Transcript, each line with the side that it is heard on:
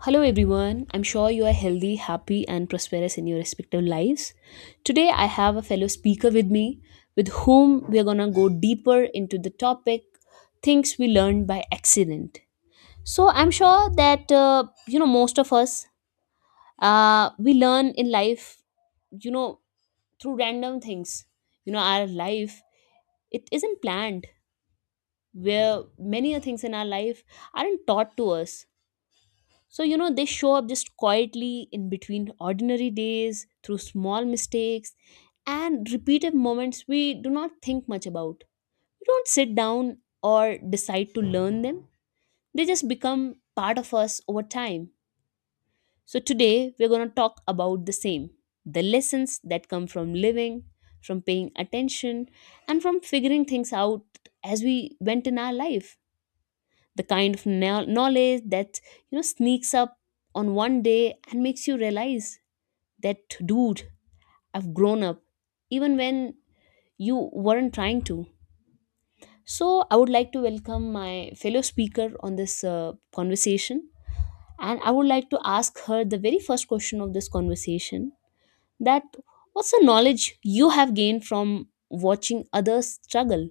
left: Hello everyone, I'm sure you are healthy, happy, and prosperous in your respective lives. Today I have a fellow speaker with me with whom we're gonna go deeper into the topic, things we learned by accident. So I'm sure that you know, most of us, we learn in life, you know, through random things. You know, our life, it isn't planned, where many a things in our life aren't taught to us. So, you know, they show up just quietly in between ordinary days, through small mistakes, and repeated moments we do not think much about. We don't sit down or decide to learn them, they just become part of us over time. So, today we're going to talk about the same, the lessons that come from living, from paying attention, and from figuring things out as we went in our life, the kind of knowledge that, you know, sneaks up on one day and makes you realize that, dude, I've grown up even when you weren't trying to. So I would like to welcome my fellow speaker on this conversation, and I would like to ask her the very first question of this conversation, that what's the knowledge you have gained from watching others struggle?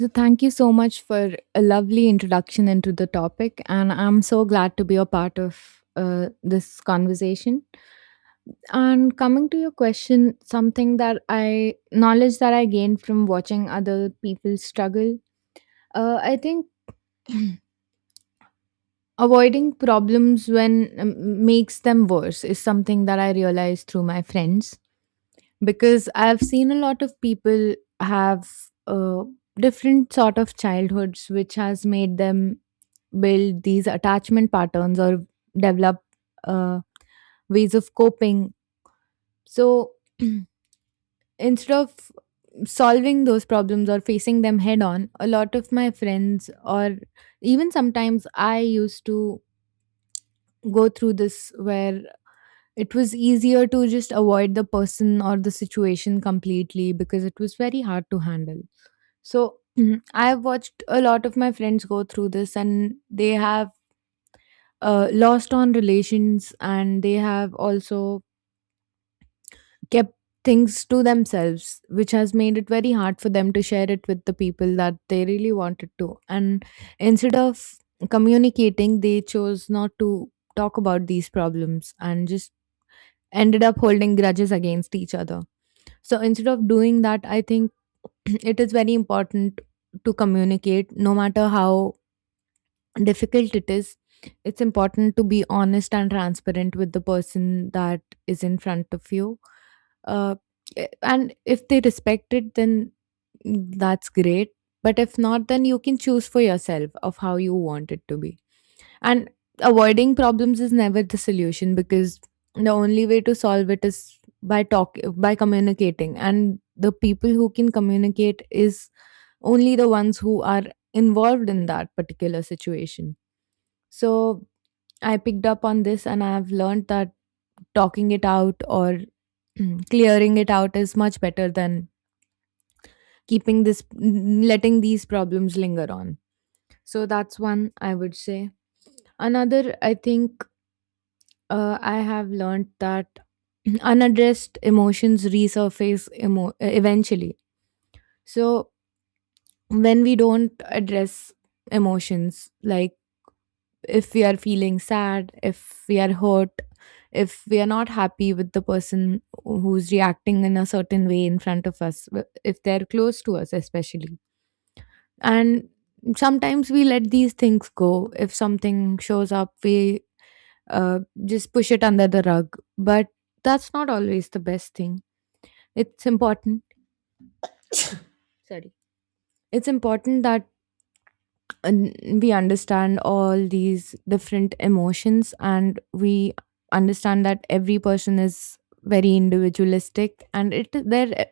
right: So, thank you so much for a lovely introduction into the topic, and I'm so glad to be a part of this conversation. And coming to your question, something that I knowledge that I gained from watching other people struggle, I think avoiding problems when makes them worse is something that I realized through my friends because I've seen a lot of people have uh, different sort of childhoods which has made them build these attachment patterns or develop uh, ways of coping. So instead of solving those problems or facing them head on, a lot of my friends, or even sometimes I used to go through this where it was easier to just avoid the person or the situation completely because it was very hard to handle. So I've watched a lot of my friends go through this and they have lost on relations and they have also kept things to themselves which has made it very hard for them to share it with the people that they really wanted to, and instead of communicating they chose not to talk about these problems and just ended up holding grudges against each other. So instead of doing that I think it is very important to communicate no matter how difficult it is. It's important to be honest and transparent with the person that is in front of you. Uh, eh, and if they respect it then that's great, but if not then you can choose for yourself of how you want it to be. And avoiding problems is never the solution because the only way to solve it is by communicating, and the people who can communicate is only the ones who are involved in that particular situation. So I picked up on this and I've learned that talking it out or clearing it out is much better than keeping this letting these problems linger on. So that's one I would say. Another I think I have learned that unaddressed emotions resurface eventually. So when we don't address emotions like if we are feeling sad, if we are hurt, if we are not happy with the person who's reacting in a certain way in front of us, if they're close to us, especially. And sometimes we let these things go. If something shows up, we just push it under the rug. But that's not always the best thing. It's important. Sorry. It's important that un- we understand all these different emotions and we understand that every person is very individualistic and it their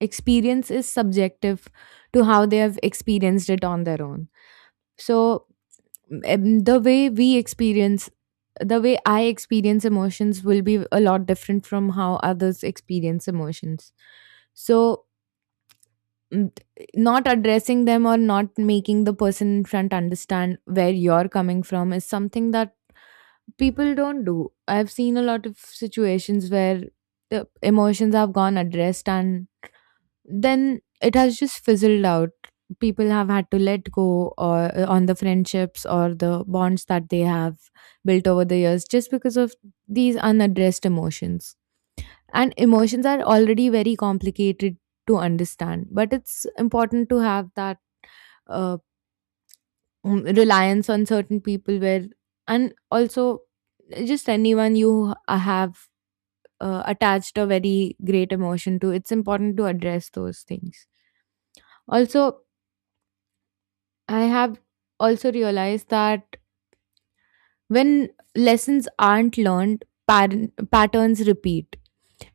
right: experience is subjective to how they have experienced it on their own. So the way I experience emotions will be a lot different from how others experience emotions. So Mm, not addressing them or not making the person in front understand where you're coming from is something that people don't do. I've seen a lot of situations where the emotions have gone addressed and then it has just fizzled out. People have had to let go or on the friendships or the bonds that they have built over the years just because of these unaddressed emotions. And emotions are already very complicated to understand, but it's important to have that uh, reliance on certain people where, and also just anyone you have attached a very great emotion to, it's important to address those things also. I have also realized that when lessons aren't learned, patterns repeat.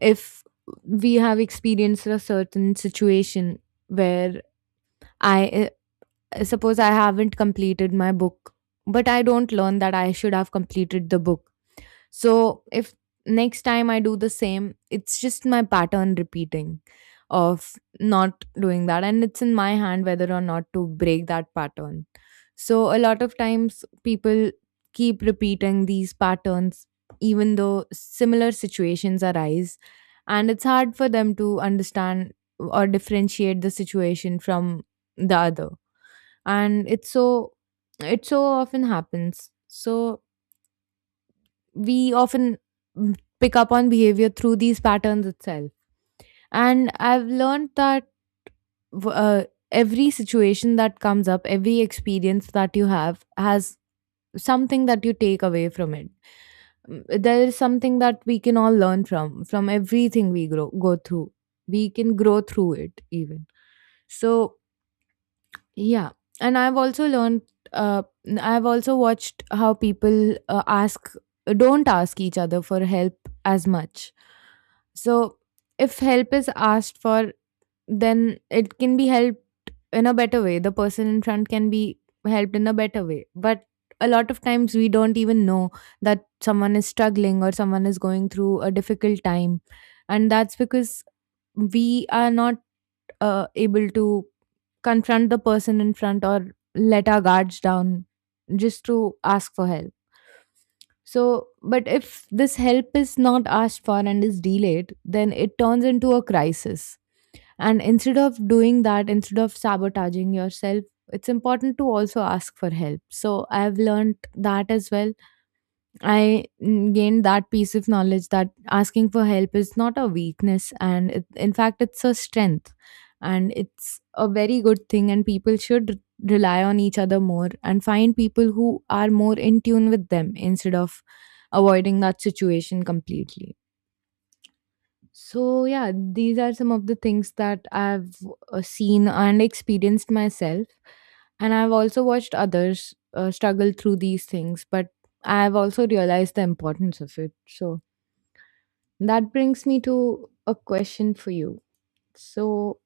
right: If we have experienced a certain situation where I suppose I haven't completed my book, but I don't learn that I should have completed the book. So if next time I do the same, it's just my pattern repeating of not doing that. And it's in my hand whether or not to break that pattern. So a lot of times people keep repeating these patterns even though similar situations arise. And it's hard for them to understand or differentiate the situation from the other. And it so often happens. So we often pick up on behavior through these patterns itself. And I've learned that w- uh, every situation that comes up, every experience that you have, has something that you take away from it. There is something that we can all learn from go through. We can grow through it, even. So, yeah. And I've also learned, uh, I've also watched how people don't ask each other for help as much. So if help is asked for, then it can be helped in a better way. The person in front can be helped in a better way. But a lot of times we don't even know that someone is struggling or someone is going through a difficult time. And that's because we are not able to confront the person in front or let our guards down just to ask for help. So, but if this help is not asked for and is delayed, then it turns into a crisis. And instead of doing that, instead of sabotaging yourself, it's important to also ask for help. So I've learned that as well. I gained that piece of knowledge that asking for help is not a weakness, and it, in fact, it's a strength. And it's a very good thing, and people should rely on each other more and find people who are more in tune with them instead of avoiding that situation completely. So, yeah, these are some of the things that I've seen and experienced myself. And I've also watched others struggle through these things, but I've also realized the importance of it. So, that brings me to a question for you. So,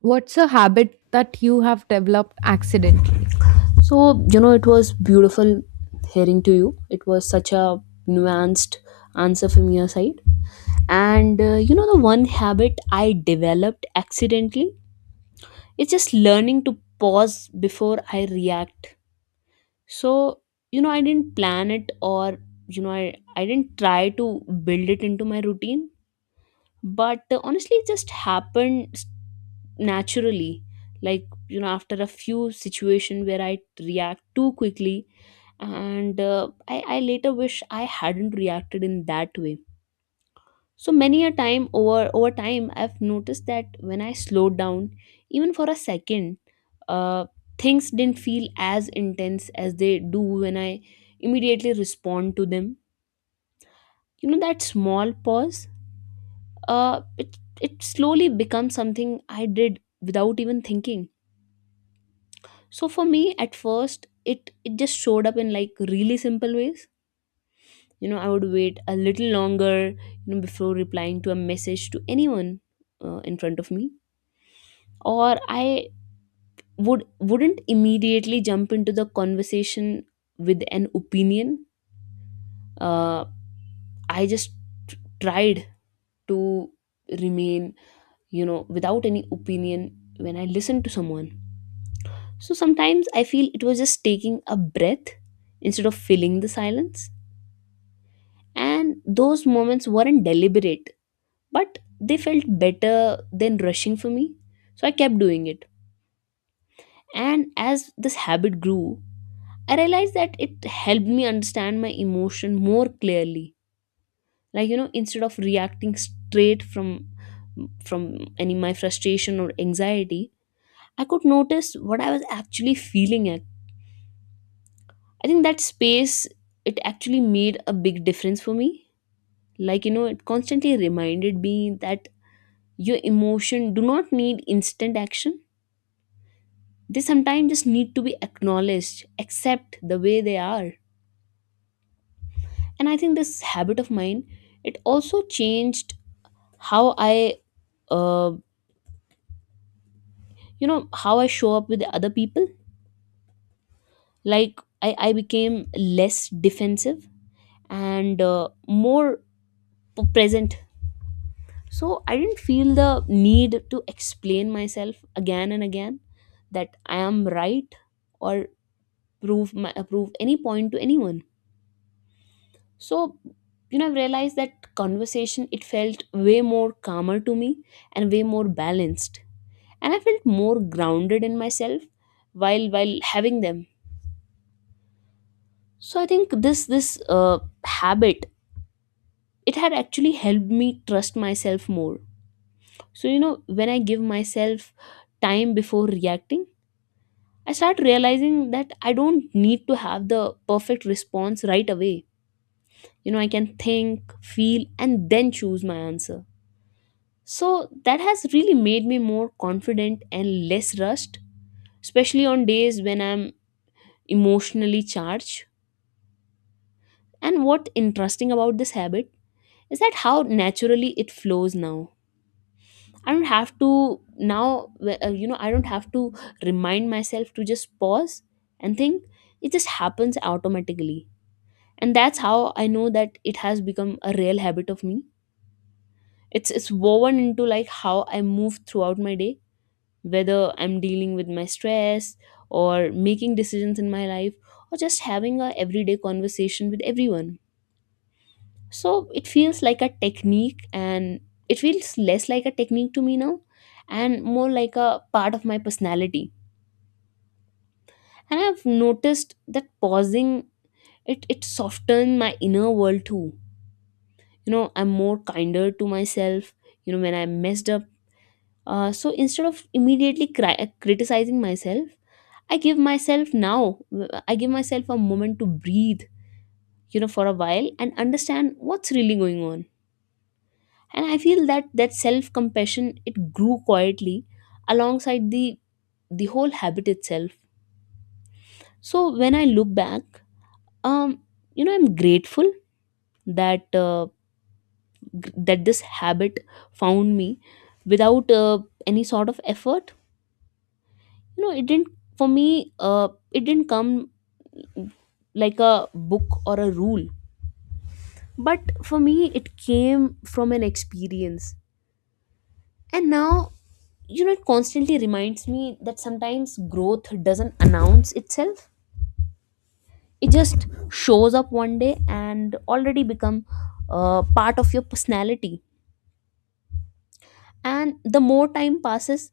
right: what's a habit that you have developed accidentally?
left: So, you know, it was beautiful hearing to you. It was such a nuanced answer from your side. And, you know, the one habit I developed accidentally, it's just learning to pause before I react. So, you know, I didn't plan it or, you know, I didn't try to build it into my routine. But honestly, it just happened naturally. Like, you know, after a few situation where I react too quickly, and I later wish I hadn't reacted in that way. So many a time, over time, I've noticed that when I slowed down, even for a second, uh, things didn't feel as intense as they do when I immediately respond to them. You know, that small pause, it slowly becomes something I did without even thinking. So for me, at first it just showed up in like really simple ways. You know, I would wait a little longer, you know, before replying to a message to anyone in front of me, or I wouldn't immediately jump into the conversation with an opinion. uh, I just tried to remain, you know, without any opinion when I listened to someone. So sometimes I feel it was just taking a breath instead of filling the silence, and those moments weren't deliberate, but they felt better than rushing for me, so I kept doing it. And as this habit grew, I realized that it helped me understand my emotion more clearly. Like, you know, instead of reacting straight from from any my frustration or anxiety, I could notice what I was actually feeling at. I think that space, it actually made a big difference for me. Like, you know, it constantly reminded me that your emotion do not need instant action, they sometimes just need to be acknowledged, accept the way they are. And I think this habit of mine, it also changed how I, uh, you know, how I show up with the other people. Like I became less defensive and more present. So I didn't feel the need to explain myself again and again that I am right, or prove my prove any point to anyone. So, you know, I've realized that conversation, it felt way more calmer to me and way more balanced, and I felt more grounded in myself while having them. So I think this habit, it had actually helped me trust myself more. So, you know, when I give myself time before reacting, I start realizing that I don't need to have the perfect response right away. You know, I can think, feel, and then choose my answer. So that has really made me more confident and less rushed, especially on days when I'm emotionally charged. And what interesting about this habit is that how naturally it flows now. I don't have to now, you know, I don't have to remind myself to just pause and think. It just happens automatically. And that's how I know that it has become a real habit of me. It's woven into like how I move throughout my day, whether I'm dealing with my stress or making decisions in my life, or just having a everyday conversation with everyone. So it feels like a technique and it feels less like a technique to me now, and more like a part of my personality. And I've noticed that pausing, it softens my inner world too. You know, I'm more kinder to myself, you know, when I messed up. So instead of immediately criticizing myself, I give myself now, I give myself a moment to breathe, you know, for a while and understand what's really going on. And I feel that that self compassion, it grew quietly alongside the whole habit itself. So when I look back, um, you know, I'm grateful that that this habit found me without any sort of effort. You know, it didn't for me. It didn't come like a book or a rule, but for me it came from an experience. And now, you know, it constantly reminds me that sometimes growth doesn't announce itself, it just shows up one day and already become part of your personality. And the more time passes,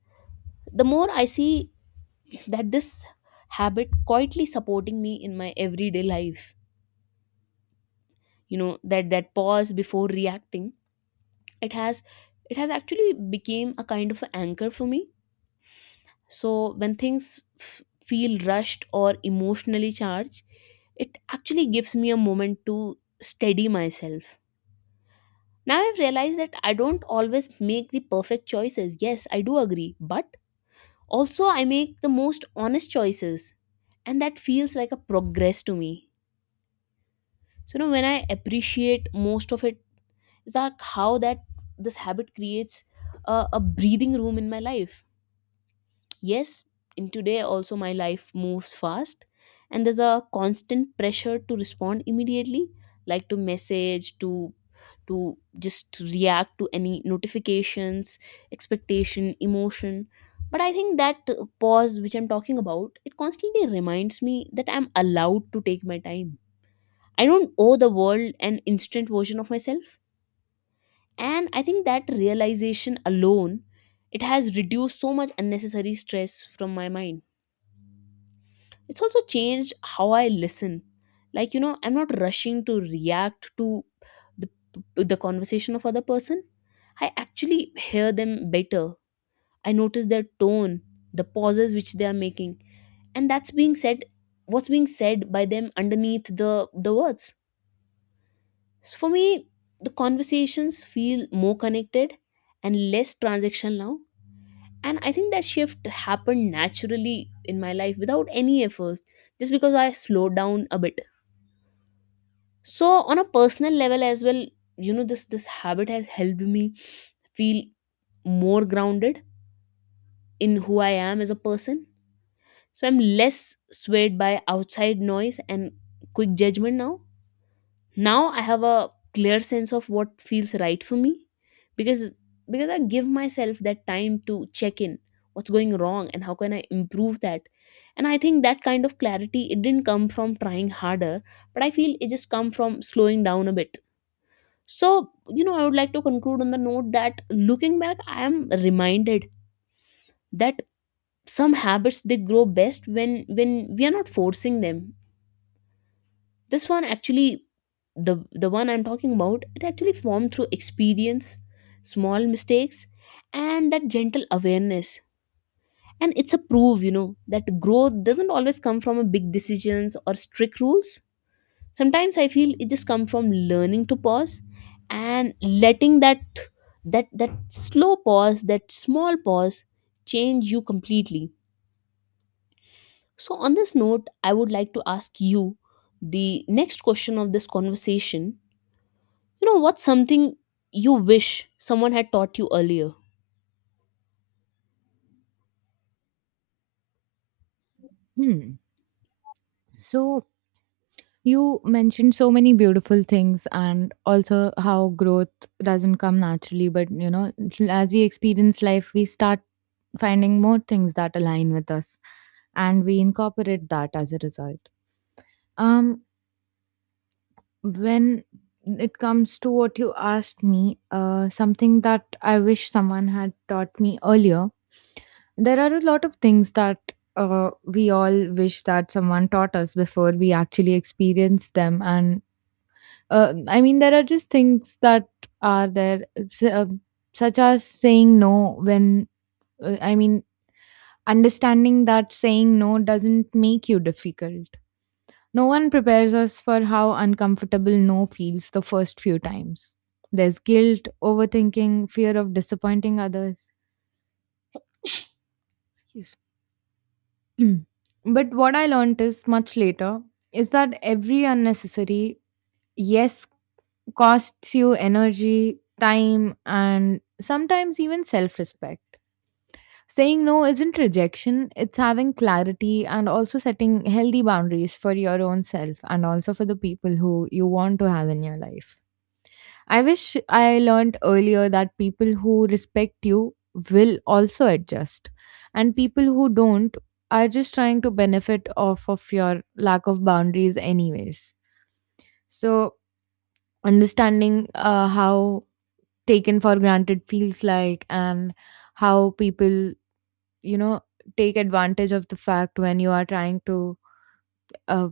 left: the more I see that this habit quietly supporting me in my everyday life. You know, that that pause before reacting, it has it has actually became a kind of an anchor for me. So when things feel rushed or emotionally charged, it actually gives me a moment to steady myself. Now I've realized that I don't always make the perfect choices. Yes, I do agree, but also I make the most honest choices, and that feels like a progress to me. So, you know, when I appreciate most of it, is that how that this habit creates a breathing room in my life. Yes, in today also my life moves fast, and there's a constant pressure to respond immediately, like to message, to just react to any notifications, expectation, emotion. But I think that pause which I'm talking about, it constantly reminds me that I'm allowed to take my time. I don't owe the world an instant version of myself. And I think that realization alone, it has reduced so much unnecessary stress from my mind. It's also changed how I listen. Like, you know, I'm not rushing to react to the, the conversation of other person. I actually hear them better. I notice their tone, the pauses which they are making, and that's being said, what's being said by them underneath the words. So for me, the conversations feel more connected and less transactional now. And I think that shift happened naturally in my life without any efforts, just because I slowed down a bit. So on a personal level as well, you know, this habit has helped me feel more grounded in who I am as a person. So I'm less swayed by outside noise and quick judgment now. Now I have a clear sense of what feels right for me, because I give myself that time to check in what's going wrong and how can I improve that. And I think that kind of clarity, it didn't come from trying harder, but I feel it just come from slowing down a bit. So, you know, I would like to conclude on the note that looking back, I am reminded that some habits, they grow best when we are not forcing them. This one actually, the one I'm talking about, it actually formed through experience, small mistakes, and that gentle awareness. And it's a proof, you know, that growth doesn't always come from a big decisions or strict rules. Sometimes I feel it just comes from learning to pause, and letting that that slow pause, that small pause, change you completely. So on this note, I would like to ask you the next question of this conversation. You know, what's something you wish someone had taught you earlier?
right: Hmm. So you mentioned so many beautiful things and also how growth doesn't come naturally, but you know, as we experience life, we start finding more things that align with us and we incorporate that as a result. Um when it comes to what you asked me, something that I wish someone had taught me earlier, there are a lot of things that we all wish that someone taught us before we actually experience them. And I mean, there are just things that are there, s- uh, such as saying no when, I mean, understanding that saying no doesn't make you difficult. No one prepares us for how uncomfortable no feels the first few times. There's guilt, overthinking, fear of disappointing others. Excuse me. But what I learned is much later is that every unnecessary yes costs you energy, time, and sometimes even self respect. Saying no isn't rejection, it's having clarity and also setting healthy boundaries for your own self and also for the people who you want to have in your life. I wish I learned earlier that people who respect you will also adjust, and people who don't are just trying to benefit off of your lack of boundaries, anyways. So, understanding how taken for granted feels like, and how people, you know, take advantage of the fact when you are trying to uh,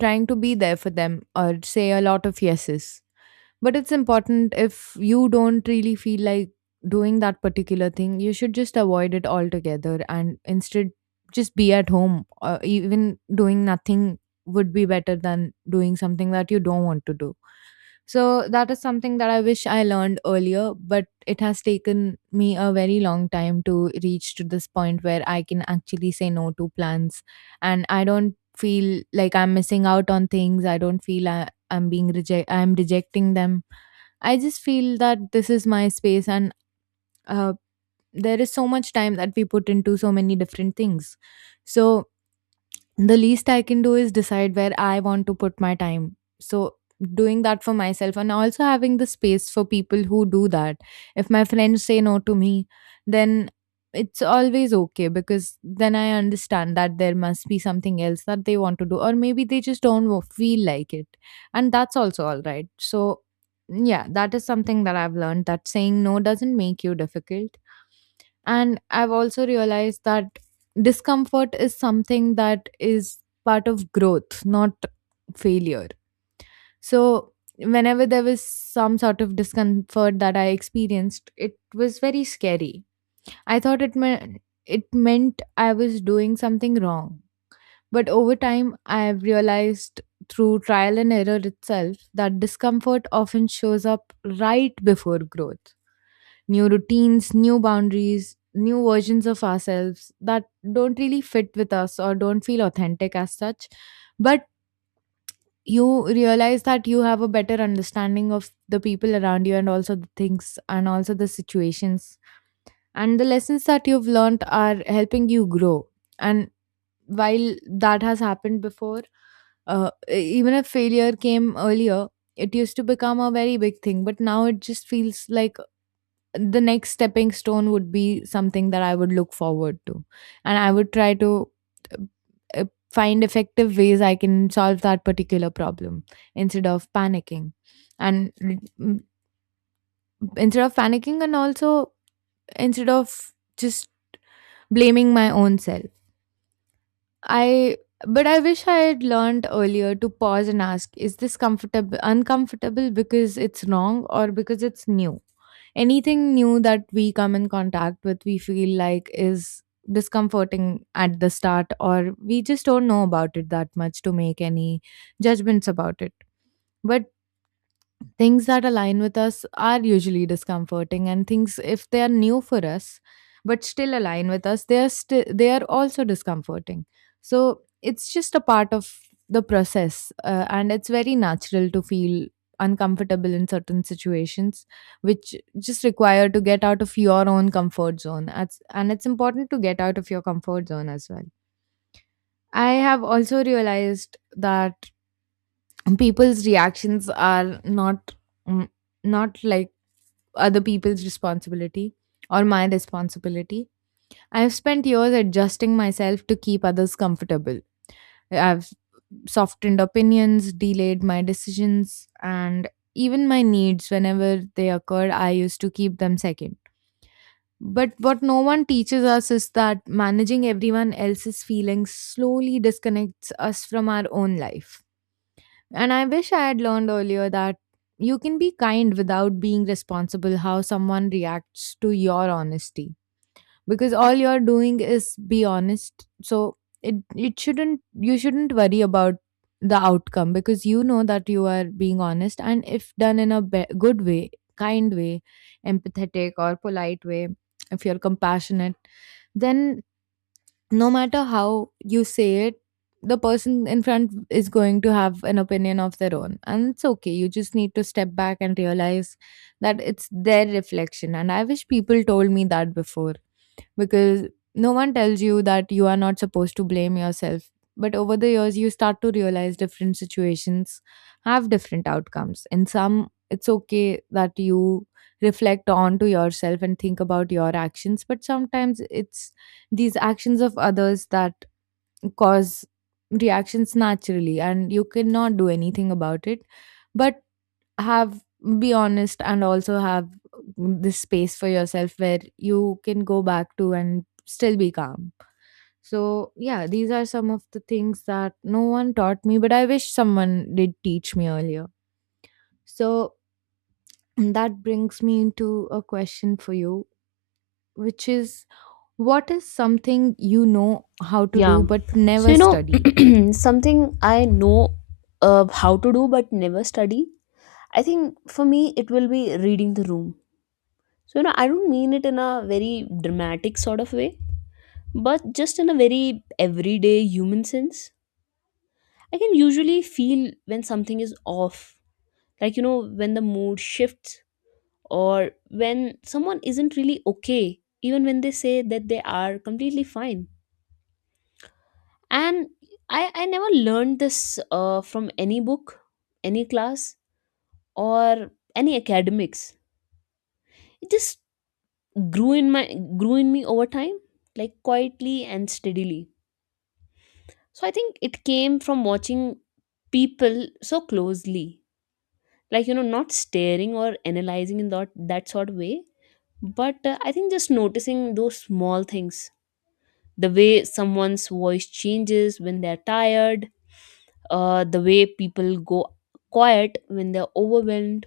right: trying to be there for them or say a lot of yeses. But it's important if you don't really feel like doing that particular thing, you should just avoid it altogether and instead just be at home. Even doing nothing would be better than doing something that you don't want to do. So that is something that I wish I learned earlier, but it has taken me a very long time to reach to this point where I can actually say no to plans and I don't feel like I'm missing out on things. I don't feel I'm rejecting them. I just feel that this is my space, and uh, there is so much time that we put into so many different things. So the least I can do is decide where I want to put my time. So doing that for myself and also having the space for people who do that. If my friends say no to me, then it's always okay because then I understand that there must be something else that they want to do, or maybe they just don't wa- feel like it, and that's also all right. So, yeah, that is something that I've learned, that saying no doesn't make you difficult. And I've also realized that discomfort is something that is part of growth, not failure. So, whenever there was some sort of discomfort that I experienced, it was very scary. I thought it meant I was doing something wrong. But over time, I've realized through trial and error itself that discomfort often shows up right before growth, new routines, new boundaries, new versions of ourselves that don't really fit with us or don't feel authentic as such. But you realize that you have a better understanding of the people around you and also the things and also the situations. And the lessons that you've learned are helping you grow. And while that has happened before, even if failure came earlier, it used to become a very big thing. But now it just feels like the next stepping stone would be something that I would look forward to. And I would try to uh, uh, find effective ways I can solve that particular problem instead of panicking. And l- m- Instead of panicking, and also instead of just blaming my own self. I but I wish I had learned earlier to pause and ask, is this comfortable uncomfortable because it's wrong or because it's new? Anything new that we come in contact with, we feel like is discomforting at the start, or we just don't know about it that much to make any judgments about it. But things that align with us are usually discomforting, and things, if they are new for us, but still align with us, they are also discomforting. So it's just a part of the process, and it's very natural to feel uncomfortable in certain situations, which just require to get out of your own comfort zone. That's, and it's important to get out of your comfort zone as well. I have also realized that people's reactions are not mm, not like other people's responsibility or my responsibility. I've spent years adjusting myself to keep others comfortable. I've softened opinions, delayed my decisions, and even my needs whenever they occurred, I used to keep them second. But what no one teaches us is that managing everyone else's feelings slowly disconnects us from our own life. And I wish I had learned earlier that you can be kind without being responsible how someone reacts to your honesty, because all you're doing is be honest. So it shouldn't you shouldn't worry about the outcome, because you know that you are being honest, and if done in a good way, kind way, empathetic or polite way, if you're compassionate, then no matter how you say it, the person in front is going to have an opinion of their own. And it's okay. You just need to step back and realize that it's their reflection. And I wish people told me that before, because no one tells you that you are not supposed to blame yourself. But over the years, you start to realize different situations have different outcomes. In some, it's okay that you reflect on to yourself and think about your actions, but sometimes it's these actions of others that cause reactions naturally, and you cannot do anything about it, but have, be honest, and also have this space for yourself where you can go back to and still be calm. So yeah, these are some of the things that no one taught me, but I wish someone did teach me earlier. So that brings me into a question for you, which is, what is something you know how to
left: Yeah,
right: do but
left: so,
right: never
left: you
right: studied?
left: know, something I know how to do but never study, I think for me it will be reading the room. So, you know, I don't mean it in a very dramatic sort of way, but just in a very everyday human sense. I can usually feel when something is off, like, you know, when the mood shifts, or when someone isn't really okay, even when they say that they are completely fine. And I never learned this from any book, any class, or any academics. It just grew in my grew in me over time, like quietly and steadily. So I think it came from watching people so closely, like, you know, not staring or analyzing in that sort of way, but I think just noticing those small things, the way someone's voice changes when they're tired, the way people go quiet when they're overwhelmed,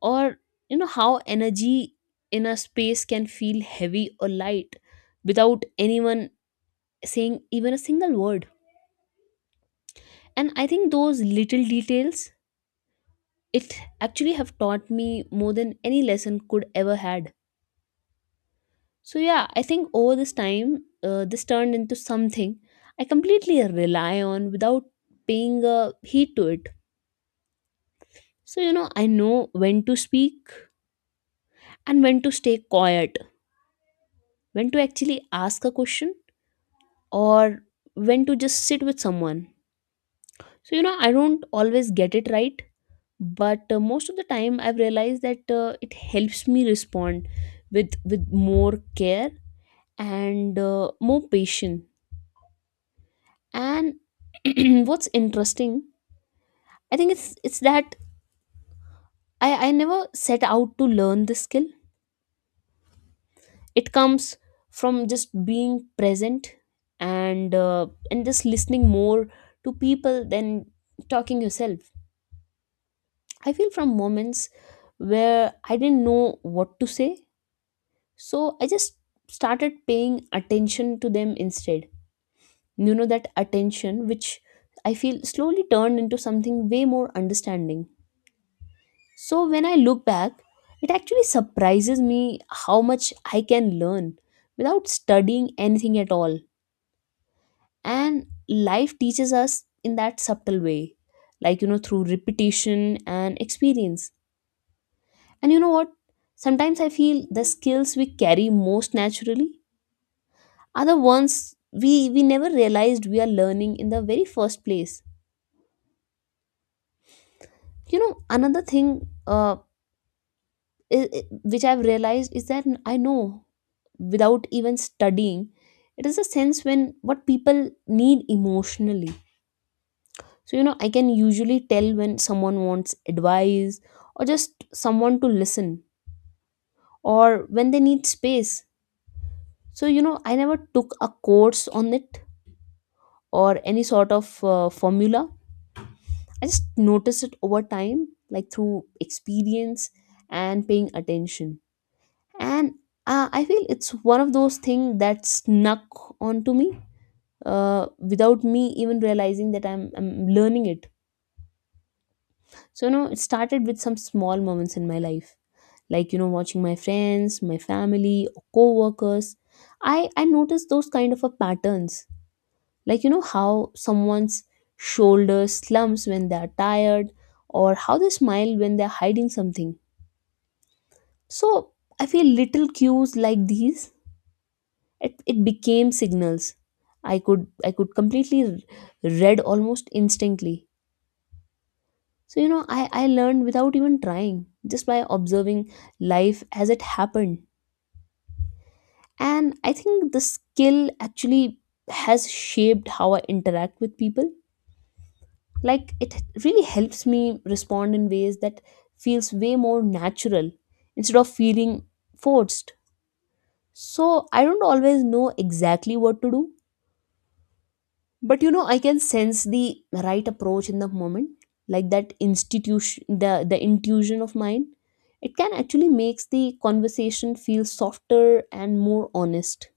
left: or you know how energy in a space can feel heavy or light without anyone saying even a single word. And I think those little details it actually have taught me more than any lesson could ever had. So yeah, I think over this time, this turned into something I completely rely on without paying a heed to it. So you know, I know when to speak and when to stay quiet, when to actually ask a question, or when to just sit with someone. So you know, I don't always get it right, but most of the time I've realized that it helps me respond with more care and more patient. And what's interesting, I think it's that I never set out to learn this skill. It comes from just being present and just listening more to people than talking yourself. I feel from moments where I didn't know what to say, so I just started paying attention to them instead. You know, that attention which I feel slowly turned into something way more understanding. So when I look back, it actually surprises me how much I can learn without studying anything at all. And life teaches us in that subtle way, like you know, through repetition and experience. And you know what, sometimes I feel the skills we carry most naturally are the ones we never realized we are learning in the very first place. You know, another thing, uh, i- i- which I've realized is that I know without even studying, it is a sense when what people need emotionally. So you know, I can usually tell when someone wants advice, or just someone to listen, or when they need space. So you know, I never took a course on it, or any sort of formula. I just noticed it over time, like through experience and paying attention. And I feel it's one of those things that snuck onto me without me even realizing that I'm learning it. So you know, it started with some small moments in my life, like you know, watching my friends, my family, or co-workers. I noticed those kind of a patterns, like you know, how someone's shoulders slumps when they are tired, or how they smile when they're hiding something. So I feel little cues like these, it became signals I could, I could completely read almost instantly. So you know, I learned without even trying, just by observing life as it happened. And I think the skill actually has shaped how I interact with people. Like, it really helps me respond in ways that feels way more natural, instead of feeling forced. So I don't always know exactly what to do, but you know, I can sense the right approach in the moment. Like that institution, the intuition of mine, it can actually makes the conversation feel softer and more honest.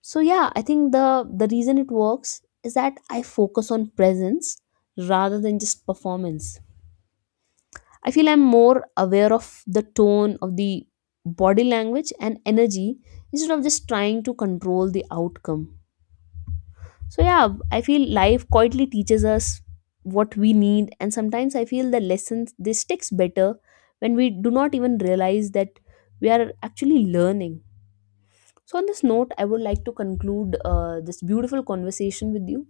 left: So yeah, I think the reason it works is that I focus on presence rather than just performance. I feel I'm more aware of the tone of the body language and energy, instead of just trying to control the outcome. So yeah, I feel life quietly teaches us what we need, and sometimes I feel the lessons they sticks better when we do not even realize that we are actually learning. So on this note, I would like to conclude this beautiful conversation with you.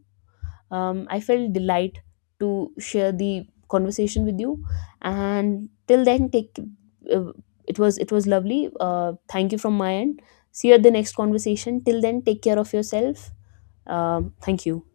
left: I felt delight to share the conversation with you, and till then take uh, it was lovely. Thank you from my end. See you at the next conversation. Till then take care of yourself. Thank you.